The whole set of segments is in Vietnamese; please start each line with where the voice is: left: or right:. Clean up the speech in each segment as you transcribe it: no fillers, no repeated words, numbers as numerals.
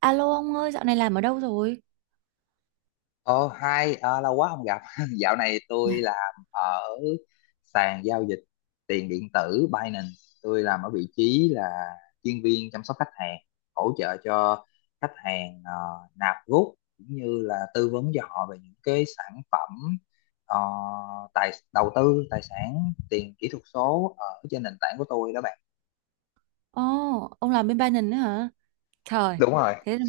right: Alo ông ơi, dạo này làm ở đâu rồi?
left: Ờ, hai lâu quá không gặp. Dạo này tôi làm ở sàn giao dịch tiền điện tử Binance. Tôi làm ở vị trí là chuyên viên chăm sóc khách hàng, hỗ trợ cho khách hàng, nạp rút cũng như là tư vấn cho họ về những cái sản phẩm, ờ, tài đầu tư, tài sản, tiền kỹ thuật số ở trên nền tảng của tôi đó bạn.
right: Ồ, ông làm bên Binance nữa hả? Trời,
left: Đúng rồi.
right: thế là-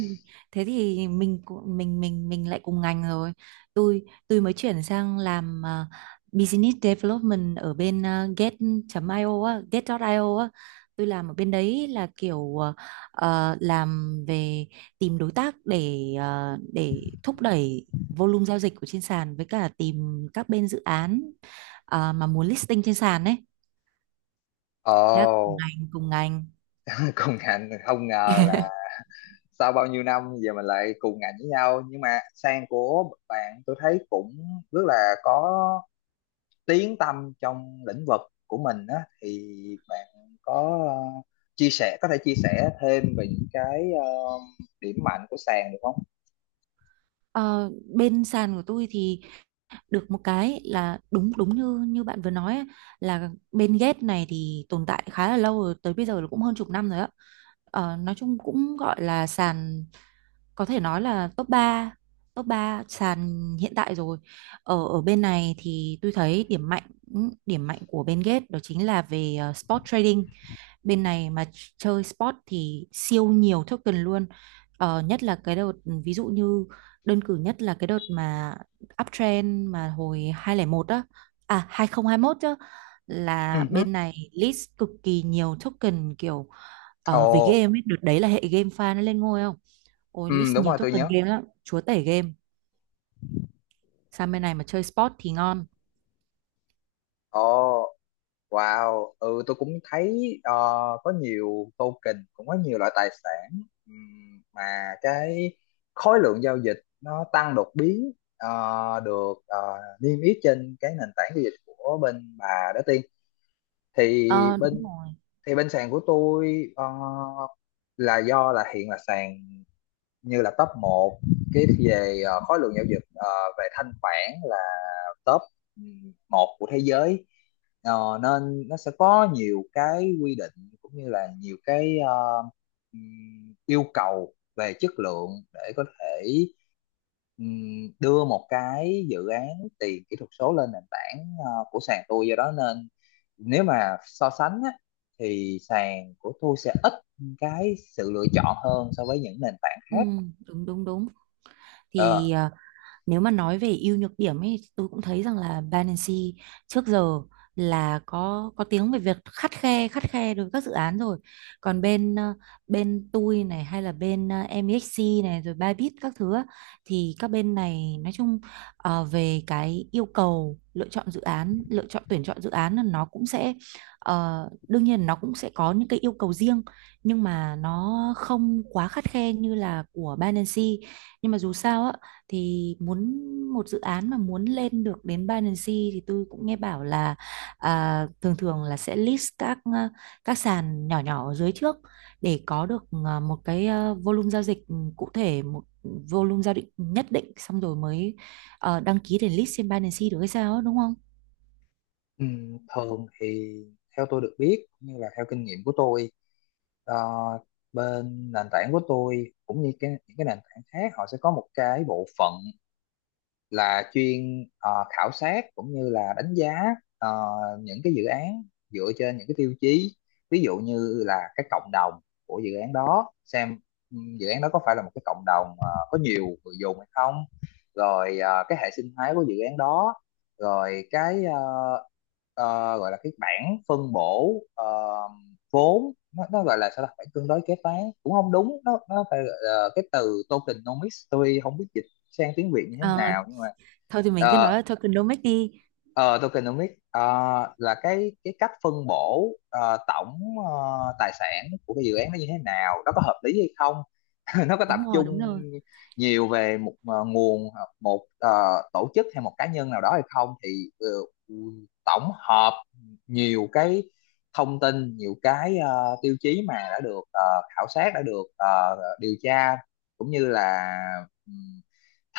right: thế thì mình lại cùng ngành rồi. Tôi mới chuyển sang làm business development ở bên get.io á, get.io á. Tôi làm ở bên đấy là kiểu làm về tìm đối tác để để thúc đẩy volume giao dịch của trên sàn với cả tìm các bên dự án mà muốn listing trên sàn ấy, thế là cùng
left: Ồ,
right: ngành cùng ngành
left: công ngành không ngờ, sau bao nhiêu năm giờ mình lại cùng ngành với nhau. Nhưng mà sang của bạn tôi thấy cũng rất là có tiếng tăm trong lĩnh vực của mình á, thì bạn có, ờ, chia sẻ có thể chia sẻ thêm về những cái điểm mạnh của sàn được không?
right: Ờ, bên sàn của tôi thì được một cái là đúng đúng như như bạn vừa nói ấy, là bên ghép này thì tồn tại khá là lâu rồi, tới bây giờ là cũng hơn chục năm rồi á. Ờ, nói chung cũng gọi là sàn, có thể nói là top ba sàn hiện tại rồi. Ở ở bên này thì tôi thấy điểm mạnh của bên Gate đó chính là về spot trading. Bên này mà chơi sport thì siêu nhiều token luôn, nhất là cái đợt, ví dụ như đơn cử nhất là cái đợt mà uptrend mà hồi 2001 á à 2021 chứ, là
left: Ừ hứ.
right: bên này list cực kỳ nhiều token, kiểu về
left: Ồ,
right: game ấy, đợt đấy là hệ game fan nó lên ngôi, không ôi
left: ừ,
right: list
left: đúng
right: nhiều
left: rồi, tôi
right: token
left: nhớ.
right: game lắm, chúa tể game. Sang bên này mà chơi sport thì ngon.
left: Ồ, wow, ừ, tôi cũng thấy có nhiều token, cũng có nhiều loại tài sản, mà cái khối lượng giao dịch nó tăng đột biến, được niêm yết trên cái nền tảng giao dịch của bên bà đó, Tiên. Thì
right: Ờ đúng
left: bên
right: rồi.
left: thì bên sàn của tôi, là do là hiện là sàn như là top một cái về khối lượng giao dịch, về thanh khoản là top một của thế giới. Ờ, nên nó sẽ có nhiều cái quy định cũng như là nhiều cái yêu cầu về chất lượng để có thể, đưa một cái dự án tiền kỹ thuật số lên nền tảng của sàn tôi. Do đó nên nếu mà so sánh á, thì sàn của tôi sẽ ít cái sự lựa chọn hơn so với những nền tảng
right: ừ,
left: khác.
right: đúng đúng đúng thì
left: Ờ,
right: nếu mà nói về ưu nhược điểm ấy, tôi cũng thấy rằng là Binance trước giờ là có tiếng về việc khắt khe đối với các dự án rồi. Còn bên bên tôi này hay là bên MEXC này rồi Bybit các thứ á, thì các bên này nói chung về cái yêu cầu lựa chọn dự án, lựa chọn tuyển chọn dự án là nó cũng sẽ đương nhiên nó cũng sẽ có những cái yêu cầu riêng, nhưng mà nó không quá khắt khe như là của Binance. Nhưng mà dù sao á thì muốn một dự án mà muốn lên được đến Binance thì tôi cũng nghe bảo là thường thường là sẽ list các các sàn nhỏ nhỏ ở dưới trước, để có được một cái volume giao dịch cụ thể, một volume giao dịch nhất định xong rồi mới đăng ký để list trên Binance được hay sao ấy, đúng không?
left: Thường thì theo tôi được biết cũng như là theo kinh nghiệm của tôi, ờ, bên nền tảng của tôi cũng như những cái nền tảng khác, họ sẽ có một cái bộ phận là chuyên khảo sát cũng như là đánh giá ờ, những cái dự án, dựa trên những cái tiêu chí, ví dụ như là cái cộng đồng của dự án đó, xem dự án đó có phải là một cái cộng đồng có nhiều người dùng hay không, rồi cái hệ sinh thái của dự án đó, rồi cái, gọi là cái bảng phân bổ vốn. Nó gọi là sao ta, bảng cân đối kế toán cũng không đúng, nó phải gọi là cái từ tokenomics, tôi không biết sang tiếng Việt như thế
right: Ờ,
left: nào nhưng mà,
right: thôi thì mình cứ nói
left: ờ,
right: là tokenomics đi.
left: ờ, tokenomics là cái cách phân bổ tổng tài sản của cái dự án nó như thế nào, nó có hợp lý hay không, nó có tập
right: Đúng rồi, đúng
left: trung
right: rồi.
left: nhiều về một nguồn hoặc một tổ chức hay một cá nhân nào đó hay không. Thì ờ, tổng hợp nhiều cái thông tin, nhiều cái tiêu chí mà đã được khảo sát, đã được điều tra cũng như là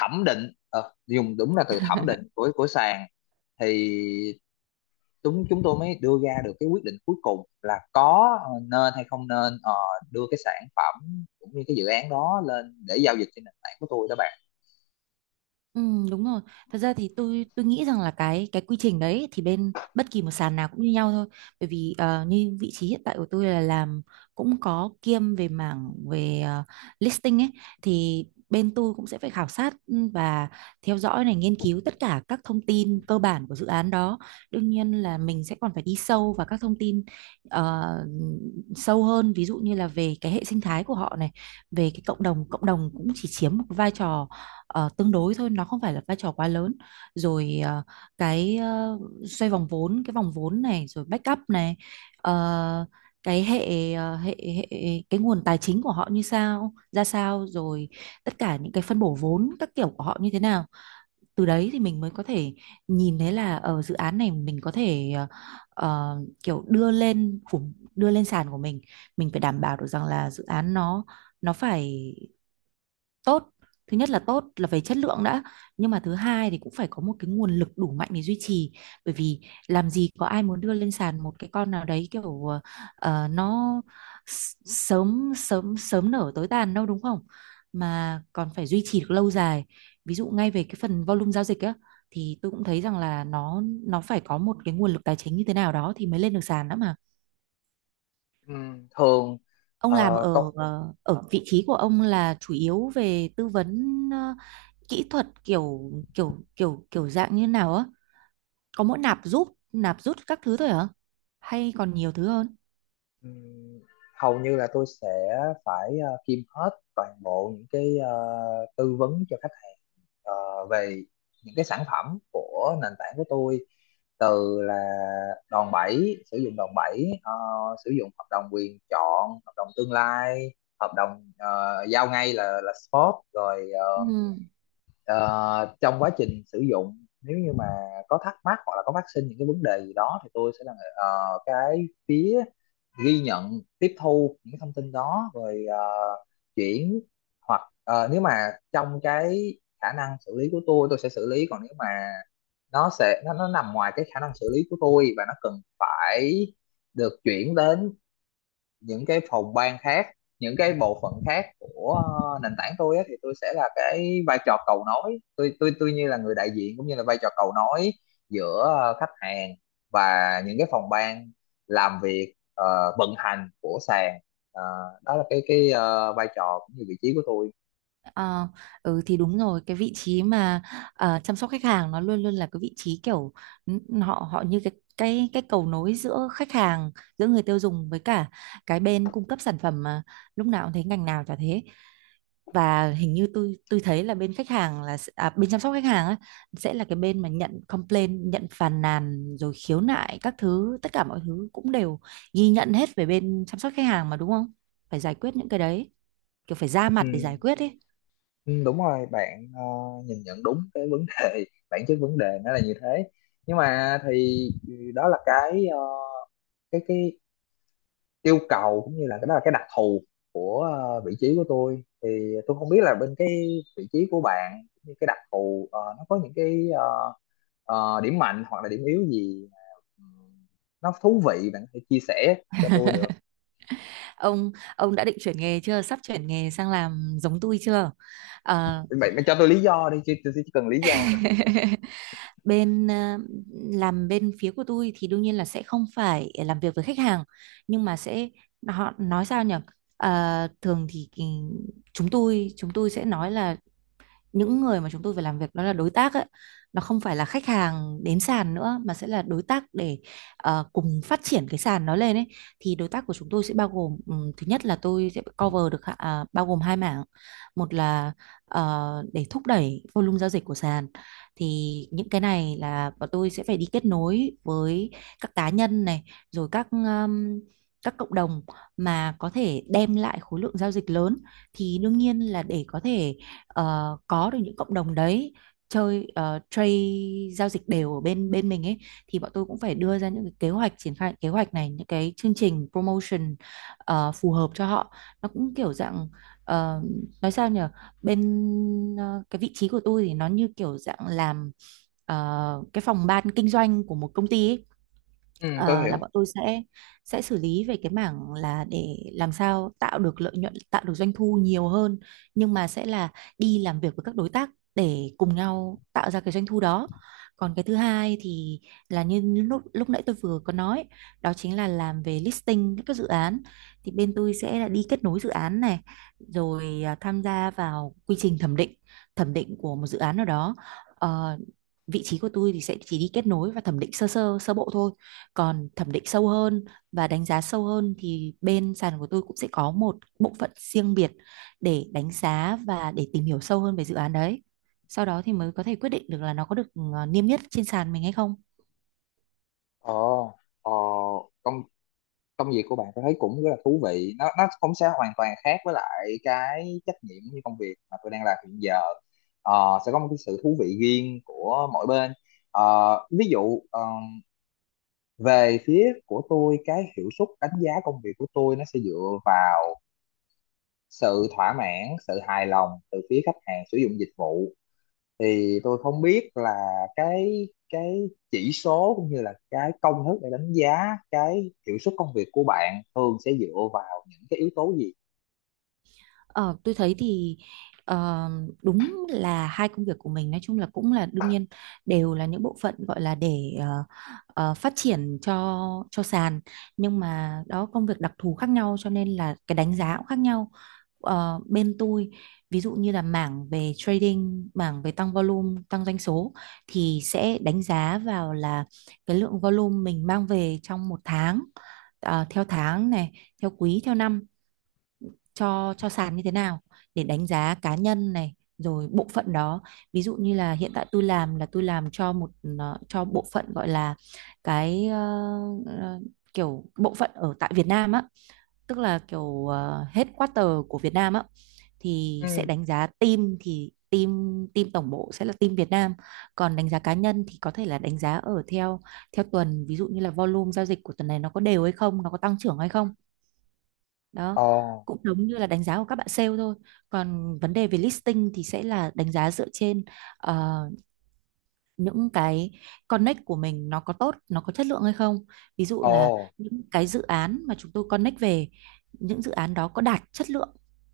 left: thẩm định, dùng đúng là từ thẩm định, của sàn, thì chúng chúng tôi mới đưa ra được cái quyết định cuối cùng là có nên hay không nên đưa cái sản phẩm cũng như cái dự án đó lên để giao dịch trên nền tảng của tôi đó bạn.
right: Ừ, đúng rồi. Thật ra thì tôi nghĩ rằng là cái quy trình đấy thì bên bất kỳ một sàn nào cũng như nhau thôi. Bởi vì như vị trí hiện tại của tôi là làm cũng có kiêm về mảng về listing ấy, thì bên tôi cũng sẽ phải khảo sát, ừ, và theo dõi này, nghiên cứu tất cả các thông tin cơ bản của dự án đó. Đương nhiên là mình sẽ còn phải đi sâu vào các thông tin ờ, sâu hơn, ví dụ như là về cái hệ sinh thái của họ này, về cái cộng đồng cũng chỉ chiếm một vai trò tương đối thôi, nó không phải là vai trò quá lớn, rồi cái ờ, xoay vòng vốn, cái vòng vốn này rồi backup này, ờ, cái hệ ờ, hệ hệ cái nguồn tài chính của họ như sao ra sao, rồi tất cả những cái phân bổ vốn các kiểu của họ như thế nào. Từ đấy thì mình mới có thể nhìn thấy là ở dự án này mình có thể ờ, kiểu đưa lên khủng, đưa lên sàn của mình phải đảm bảo được rằng là dự án nó phải tốt. Thứ nhất là tốt là về chất lượng đã, nhưng mà thứ hai thì cũng phải có một cái nguồn lực đủ mạnh để duy trì. Bởi vì làm gì có ai muốn đưa lên sàn một cái con nào đấy kiểu nó sớm sớm sớm nở tối tàn đâu, đúng không? Mà còn phải duy trì được lâu dài, ví dụ ngay về cái phần volume giao dịch á, thì tôi cũng thấy rằng là nó phải có một cái nguồn lực tài chính như thế nào đó thì mới lên được sàn đó mà.
left: Ừm, thường
right: Ông làm
left: ờ,
right: ở
left: công,
right: ở vị trí của ông là chủ yếu về tư vấn kỹ thuật kiểu kiểu kiểu kiểu dạng như nào á, có mỗi nạp rút các thứ thôi hả, hay còn nhiều thứ hơn?
left: ừm, Hầu như là tôi sẽ phải kiêm hết toàn bộ những cái tư vấn cho khách ờ, về những cái sản phẩm của nền tảng của tôi, từ là đòn bẩy, sử dụng đòn bẩy, sử dụng hợp đồng quyền chọn, hợp đồng tương lai, hợp đồng giao ngay là spot rồi. Ờ,
right: Ừ.
left: Ờ, Trong quá trình sử dụng, nếu như mà có thắc mắc hoặc là có phát sinh những cái vấn đề gì đó, thì tôi sẽ là cái phía ghi nhận, tiếp thu những thông tin đó rồi chuyển. Hoặc nếu mà trong cái khả năng xử lý của tôi sẽ xử lý, còn nếu mà nó nằm ngoài cái khả năng xử lý của tôi và nó cần phải được chuyển đến những cái phòng ban khác, những cái bộ phận khác của nền tảng tôi á, thì tôi sẽ là cái vai trò cầu nối. Tôi như là người đại diện cũng như là vai trò cầu nối giữa khách hàng và những cái phòng ban làm việc, vận hành của sàn. Ờ, đó là cái vai trò cũng như vị trí của tôi.
right: Ờ, ừ thì đúng rồi, cái vị trí mà chăm sóc khách hàng nó luôn luôn là cái vị trí kiểu họ họ như cái cầu nối giữa khách hàng, giữa người tiêu dùng với cả cái bên cung cấp sản phẩm mà, lúc nào cũng thấy ngành nào chả thế. Và hình như tôi thấy là bên khách hàng là bên chăm sóc khách hàng á, sẽ là cái bên mà nhận complaint, nhận phàn nàn rồi khiếu nại các thứ, tất cả mọi thứ cũng đều ghi nhận hết về bên chăm sóc khách hàng mà, đúng không? Phải giải quyết những cái đấy, kiểu phải ra mặt để
left: Ừ,
right: giải quyết ấy.
left: ừ, đúng rồi bạn, nhìn nhận đúng cái vấn đề, bản chất vấn đề nó là như thế. Nhưng mà thì đó là cái, cái yêu cầu cũng như là cái, đó là cái đặc thù của vị trí của tôi. Thì tôi không biết là bên cái vị trí của bạn cũng như cái đặc thù, nó có những cái, điểm mạnh hoặc là điểm yếu gì mà ừm, nó thú vị, bạn có thể chia sẻ cho tôi được?
right: Ông ông đã định chuyển nghề chưa, sắp chuyển nghề sang làm giống tôi chưa? Ờ,
left: Bạn cho tôi lý do đi chứ, tôi chỉ cần lý do.
right: bên làm bên phía của tôi thì đương nhiên là sẽ không phải làm việc với khách hàng, nhưng mà sẽ họ nói sao nhỉ. Ờ, thường thì chúng tôi sẽ nói là những người mà chúng tôi phải làm việc nó là đối tác ấy, nó không phải là khách hàng đến sàn nữa, mà sẽ là đối tác để cùng phát triển cái sàn nó lên ấy. Thì đối tác của chúng tôi sẽ bao gồm, thứ nhất là tôi sẽ cover được bao gồm hai mảng. Một là để thúc đẩy volume giao dịch của sàn, thì những cái này là bọn tôi sẽ phải đi kết nối với các cá nhân này, rồi các cộng đồng mà có thể đem lại khối lượng giao dịch lớn. Thì đương nhiên là để có thể có được những cộng đồng đấy chơi trade, giao dịch đều ở bên bên mình ấy, thì bọn tôi cũng phải đưa ra những cái kế hoạch triển khai, kế hoạch này những cái chương trình promotion phù hợp cho họ. Nó cũng kiểu dạng ờ, nói sao nhỉ, bên cái vị trí của tôi thì nó như kiểu dạng làm cái phòng ban kinh doanh của một công ty ấy.
left: Ừ, tôi
right: Ờ, là
left: hiểu.
right: bọn tôi sẽ xử lý về cái mảng là để làm sao tạo được lợi nhuận, tạo được doanh thu nhiều hơn, nhưng mà sẽ là đi làm việc với các đối tác để cùng nhau tạo ra cái doanh thu đó. Còn cái thứ hai thì là như lúc lúc nãy tôi vừa có nói, đó chính là làm về listing các cái dự án. Thì bên tôi sẽ là đi kết nối dự án này, rồi à, tham gia vào quy trình thẩm định của một dự án nào đó. Ờ, vị trí của tôi thì sẽ chỉ đi kết nối và thẩm định sơ sơ sơ bộ thôi, còn thẩm định sâu hơn và đánh giá sâu hơn thì bên sàn của tôi cũng sẽ có một bộ phận riêng biệt để đánh giá và để tìm hiểu sâu hơn về dự án đấy, sau đó thì mới có thể quyết định được là nó có được niêm yết trên sàn mình hay không.
left: Ồ, ờ, công công việc của bạn tôi thấy cũng rất là thú vị, nó không sẽ hoàn toàn khác với lại cái trách nhiệm như công việc mà tôi đang làm hiện giờ. Ờ, sẽ có một cái sự thú vị riêng của mỗi bên. Ờ, ví dụ về phía của tôi, cái hiệu suất đánh giá công việc của tôi nó sẽ dựa vào sự thỏa mãn, sự hài lòng từ phía khách hàng sử dụng dịch vụ. Thì tôi không biết là cái chỉ số cũng như là cái công thức để đánh giá cái hiệu suất công việc của bạn thường sẽ dựa vào những cái yếu tố gì?
right: Ờ, tôi thấy thì ờ, đúng là hai công việc của mình nói chung là cũng là đương nhiên đều là những bộ phận gọi là để phát triển cho sàn, nhưng mà đó công việc đặc thù khác nhau, cho nên là cái đánh giá cũng khác nhau. Ờ, bên tôi ví dụ như là mảng về trading, mảng về tăng volume, tăng doanh số thì sẽ đánh giá vào là cái lượng volume mình mang về trong một tháng, theo tháng này, theo quý, theo năm cho sàn như thế nào, để đánh giá cá nhân này rồi bộ phận đó. Ví dụ như là hiện tại tôi làm là tôi làm cho một cho bộ phận gọi là cái ờ, kiểu bộ phận ở tại Việt Nam á, tức là kiểu headquarter của Việt Nam á, thì sẽ
left: Ừ.
right: đánh giá team, thì team team tổng bộ sẽ là team Việt Nam. Còn đánh giá cá nhân thì có thể là đánh giá ở theo theo tuần, ví dụ như là volume giao dịch của tuần này nó có đều hay không, nó có tăng trưởng hay không, đó,
left: Ồ,
right: cũng giống như là đánh giá của các bạn sale thôi. Còn vấn đề về listing thì sẽ là đánh giá dựa trên ờ, những cái connect của mình nó có tốt, nó có chất lượng hay không. Ví dụ là
left: ồ,
right: những cái dự án mà chúng tôi connect về, những dự án đó có đạt chất lượng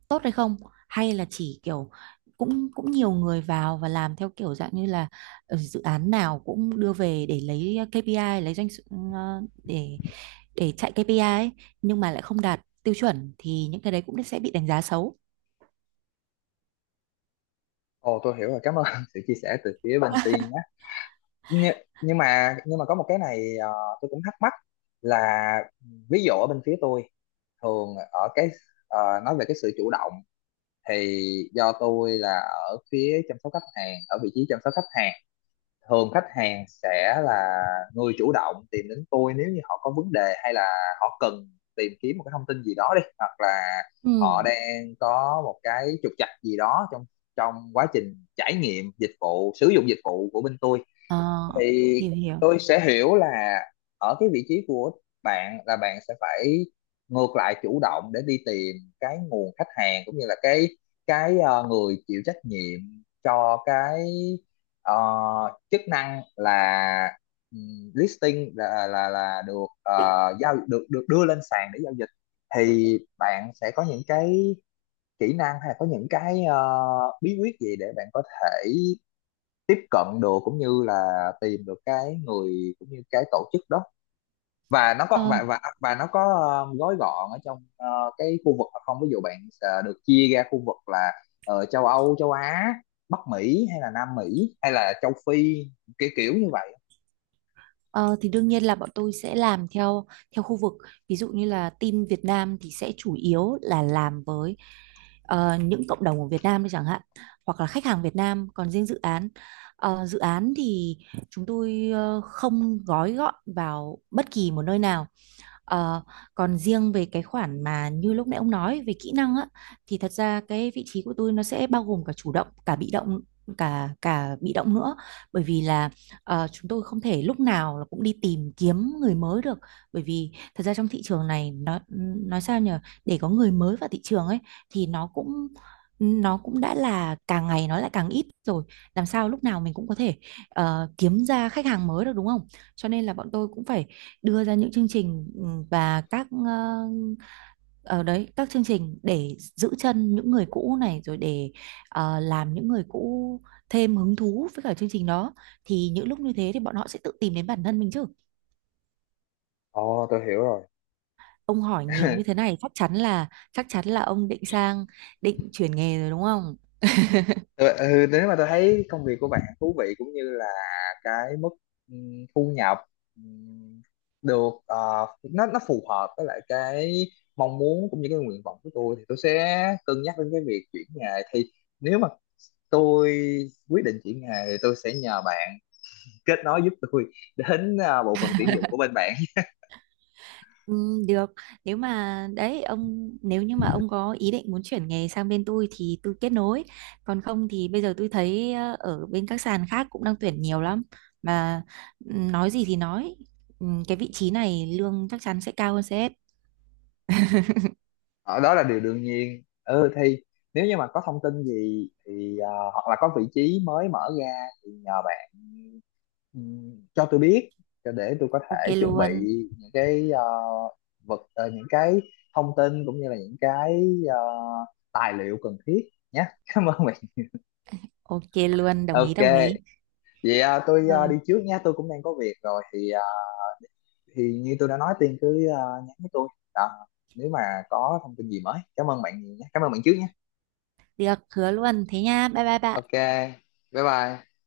right: tốt hay không, hay là chỉ kiểu cũng cũng nhiều người vào và làm theo kiểu dạng như là dự án nào cũng đưa về để lấy KPI, lấy doanh số- ờ, để chạy KPI ấy, nhưng mà lại không đạt tiêu chuẩn, thì những cái đấy cũng sẽ bị đánh giá xấu.
left: ồ, tôi hiểu rồi, cảm ơn sự chia sẻ từ phía bên Tiên nhé. Nhưng, nhưng mà có một cái này, tôi cũng thắc mắc là, ví dụ ở bên phía tôi, thường ở cái, ờ, nói về cái sự chủ động, thì do tôi là ở phía chăm sóc khách hàng, ở vị trí chăm sóc khách hàng, thường khách hàng sẽ là người chủ động tìm đến tôi nếu như họ có vấn đề, hay là họ cần tìm kiếm một cái thông tin gì đó đi, hoặc là
right: Ừ.
left: họ đang có một cái trục trặc gì đó trong trong quá trình trải nghiệm dịch vụ, sử dụng dịch vụ của bên tôi.
right: Ờ,
left: Thì
right: hiểu hiểu.
left: tôi sẽ hiểu là ở cái vị trí của bạn, là bạn sẽ phải ngược lại chủ động để đi tìm cái nguồn khách hàng, cũng như là cái người chịu trách nhiệm cho cái, ờ, chức năng là, listing, là là được giao, được được đưa lên sàn để giao dịch. Thì bạn sẽ có những cái kỹ năng, hay là có những cái bí quyết gì để bạn có thể tiếp cận được, cũng như là tìm được cái người cũng như cái tổ chức đó?
right: Ờ,
left: Và nó có gói gọn ở trong cái khu vực hay không? Ví dụ bạn được chia ra khu vực là châu Âu, châu Á, Bắc Mỹ, hay là Nam Mỹ, hay là châu Phi, kiểu kiểu như vậy.
right: ờ, thì đương nhiên là bọn tôi sẽ làm theo theo khu vực. Ví dụ như là team Việt Nam thì sẽ chủ yếu là làm với những cộng đồng ở Việt Nam đi chẳng hạn, hoặc là khách hàng Việt Nam. Còn riêng dự án, dự án thì chúng tôi không gói gọn vào bất kỳ một nơi nào. Ờ, còn riêng về cái khoản mà như lúc nãy ông nói về kỹ năng á, thì thật ra cái vị trí của tôi nó sẽ bao gồm cả chủ động cả bị động, cả cả bị động nữa. Bởi vì là chúng tôi không thể lúc nào là cũng đi tìm kiếm người mới được, bởi vì thật ra trong thị trường này nó nói sao nhỉ, để có người mới vào thị trường ấy thì nó cũng đã là càng ngày nó lại càng ít rồi, làm sao lúc nào mình cũng có thể kiếm ra khách hàng mới được, đúng không? Cho nên là bọn tôi cũng phải đưa ra những chương trình, ừ, và các ờ, ở đấy các chương trình để giữ chân những người cũ này, rồi để làm những người cũ thêm hứng thú với cả chương trình đó, thì những lúc như thế thì bọn họ sẽ tự tìm đến bản thân mình chứ.
left: Ồ, tôi hiểu rồi.
right: Ông hỏi nhiều như thế này chắc chắn là ông định sang định chuyển nghề rồi đúng không?
left: Ừ, ừ, nếu mà tôi thấy công việc của bạn thú vị, cũng như là cái mức thu nhập ừm, được nó phù hợp với lại cái mong muốn cũng như cái nguyện vọng của tôi, thì tôi sẽ cân nhắc đến cái việc chuyển nghề. Thì nếu mà tôi quyết định chuyển nghề, thì tôi sẽ nhờ bạn kết nối giúp tôi đến bộ phận tuyển dụng của bên bạn.
right: Ừ, được, nếu mà đấy ông, nếu như mà ông có ý định muốn chuyển nghề sang bên tôi thì tôi kết nối, còn không thì bây giờ tôi thấy ở bên các sàn khác cũng đang tuyển nhiều lắm mà. Ừ, nói gì thì nói, ừ, cái vị trí này lương chắc chắn sẽ cao hơn CS.
left: Ờ, đó là điều đương nhiên. Ừ thì nếu như mà có thông tin gì thì hoặc là có vị trí mới mở ra, thì nhờ bạn cho tôi biết, cho để tôi có
right: Ok
left: thể chuẩn bị
right: luôn.
left: những cái, những cái thông tin cũng như là những cái tài liệu cần thiết nhé. Cảm ơn bạn.
right: Ok luôn, đồng ý.
left: OK, vậy tôi đi
right: Rồi,
left: trước nha, tôi cũng đang có việc rồi, thì như tôi đã nói, Tiên cứ nhắn với tôi. Ờ, nếu mà có thông tin gì mới, cảm ơn bạn nhiều nhé, cảm ơn bạn trước nhé.
right: được, hứa luôn thế nha, bye bye bạn.
left: OK, bye bye.